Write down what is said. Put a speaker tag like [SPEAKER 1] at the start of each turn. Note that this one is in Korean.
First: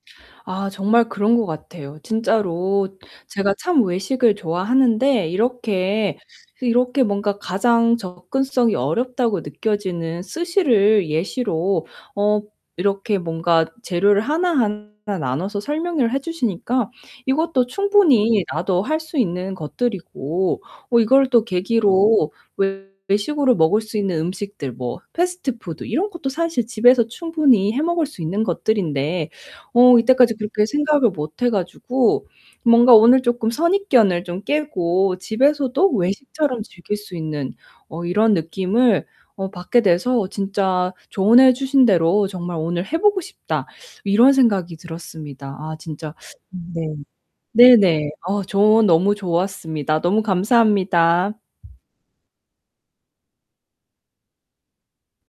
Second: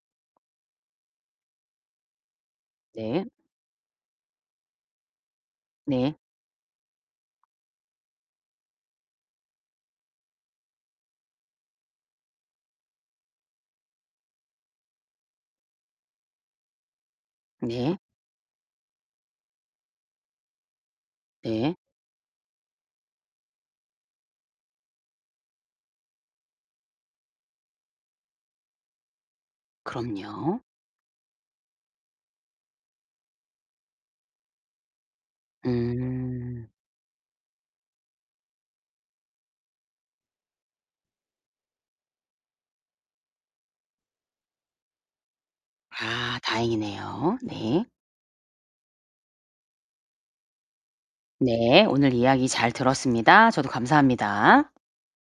[SPEAKER 1] 아 정말 그런 것 같아요. 진짜로
[SPEAKER 2] 네.
[SPEAKER 1] 제가 참 외식을 좋아하는데
[SPEAKER 2] 네.
[SPEAKER 1] 이렇게, 이렇게 뭔가 가장 접근성이 어렵다고 느껴지는 스시를 예시로 어 이렇게 뭔가 재료를 하나하나 나눠서 설명을 해 주시니까 이것도
[SPEAKER 2] 네.
[SPEAKER 1] 충분히 나도 할 수 있는 것들이고 어 이걸 또
[SPEAKER 2] 네.
[SPEAKER 1] 계기로 외 외식으로 먹을 수 있는 음식들 뭐 패스트푸드 이런 것도 사실 집에서 충분히 해 먹을 수 있는 것들인데 어 이때까지
[SPEAKER 2] 그럼요.
[SPEAKER 1] 그렇게 생각을 못 해 가지고 뭔가 오늘 쪼끔 선입견을 좀 깨고 집에서도 외식처럼
[SPEAKER 2] 음.
[SPEAKER 1] 즐길 수 있는 어 이런 느낌을 어 받게 돼서 진짜 조언해 주신 대로 정말 오늘 '해 보고 싶다.' 이런 생각이 들었습니다. 아 진짜
[SPEAKER 2] 아
[SPEAKER 1] 네.
[SPEAKER 2] 다행이네요.
[SPEAKER 1] 네
[SPEAKER 2] 네.
[SPEAKER 1] 네. 어 저 너무 좋았습니다. 너무 감사합니다.
[SPEAKER 2] 네. 오늘 이야기 잘 들었습니다. 저도 감사합니다.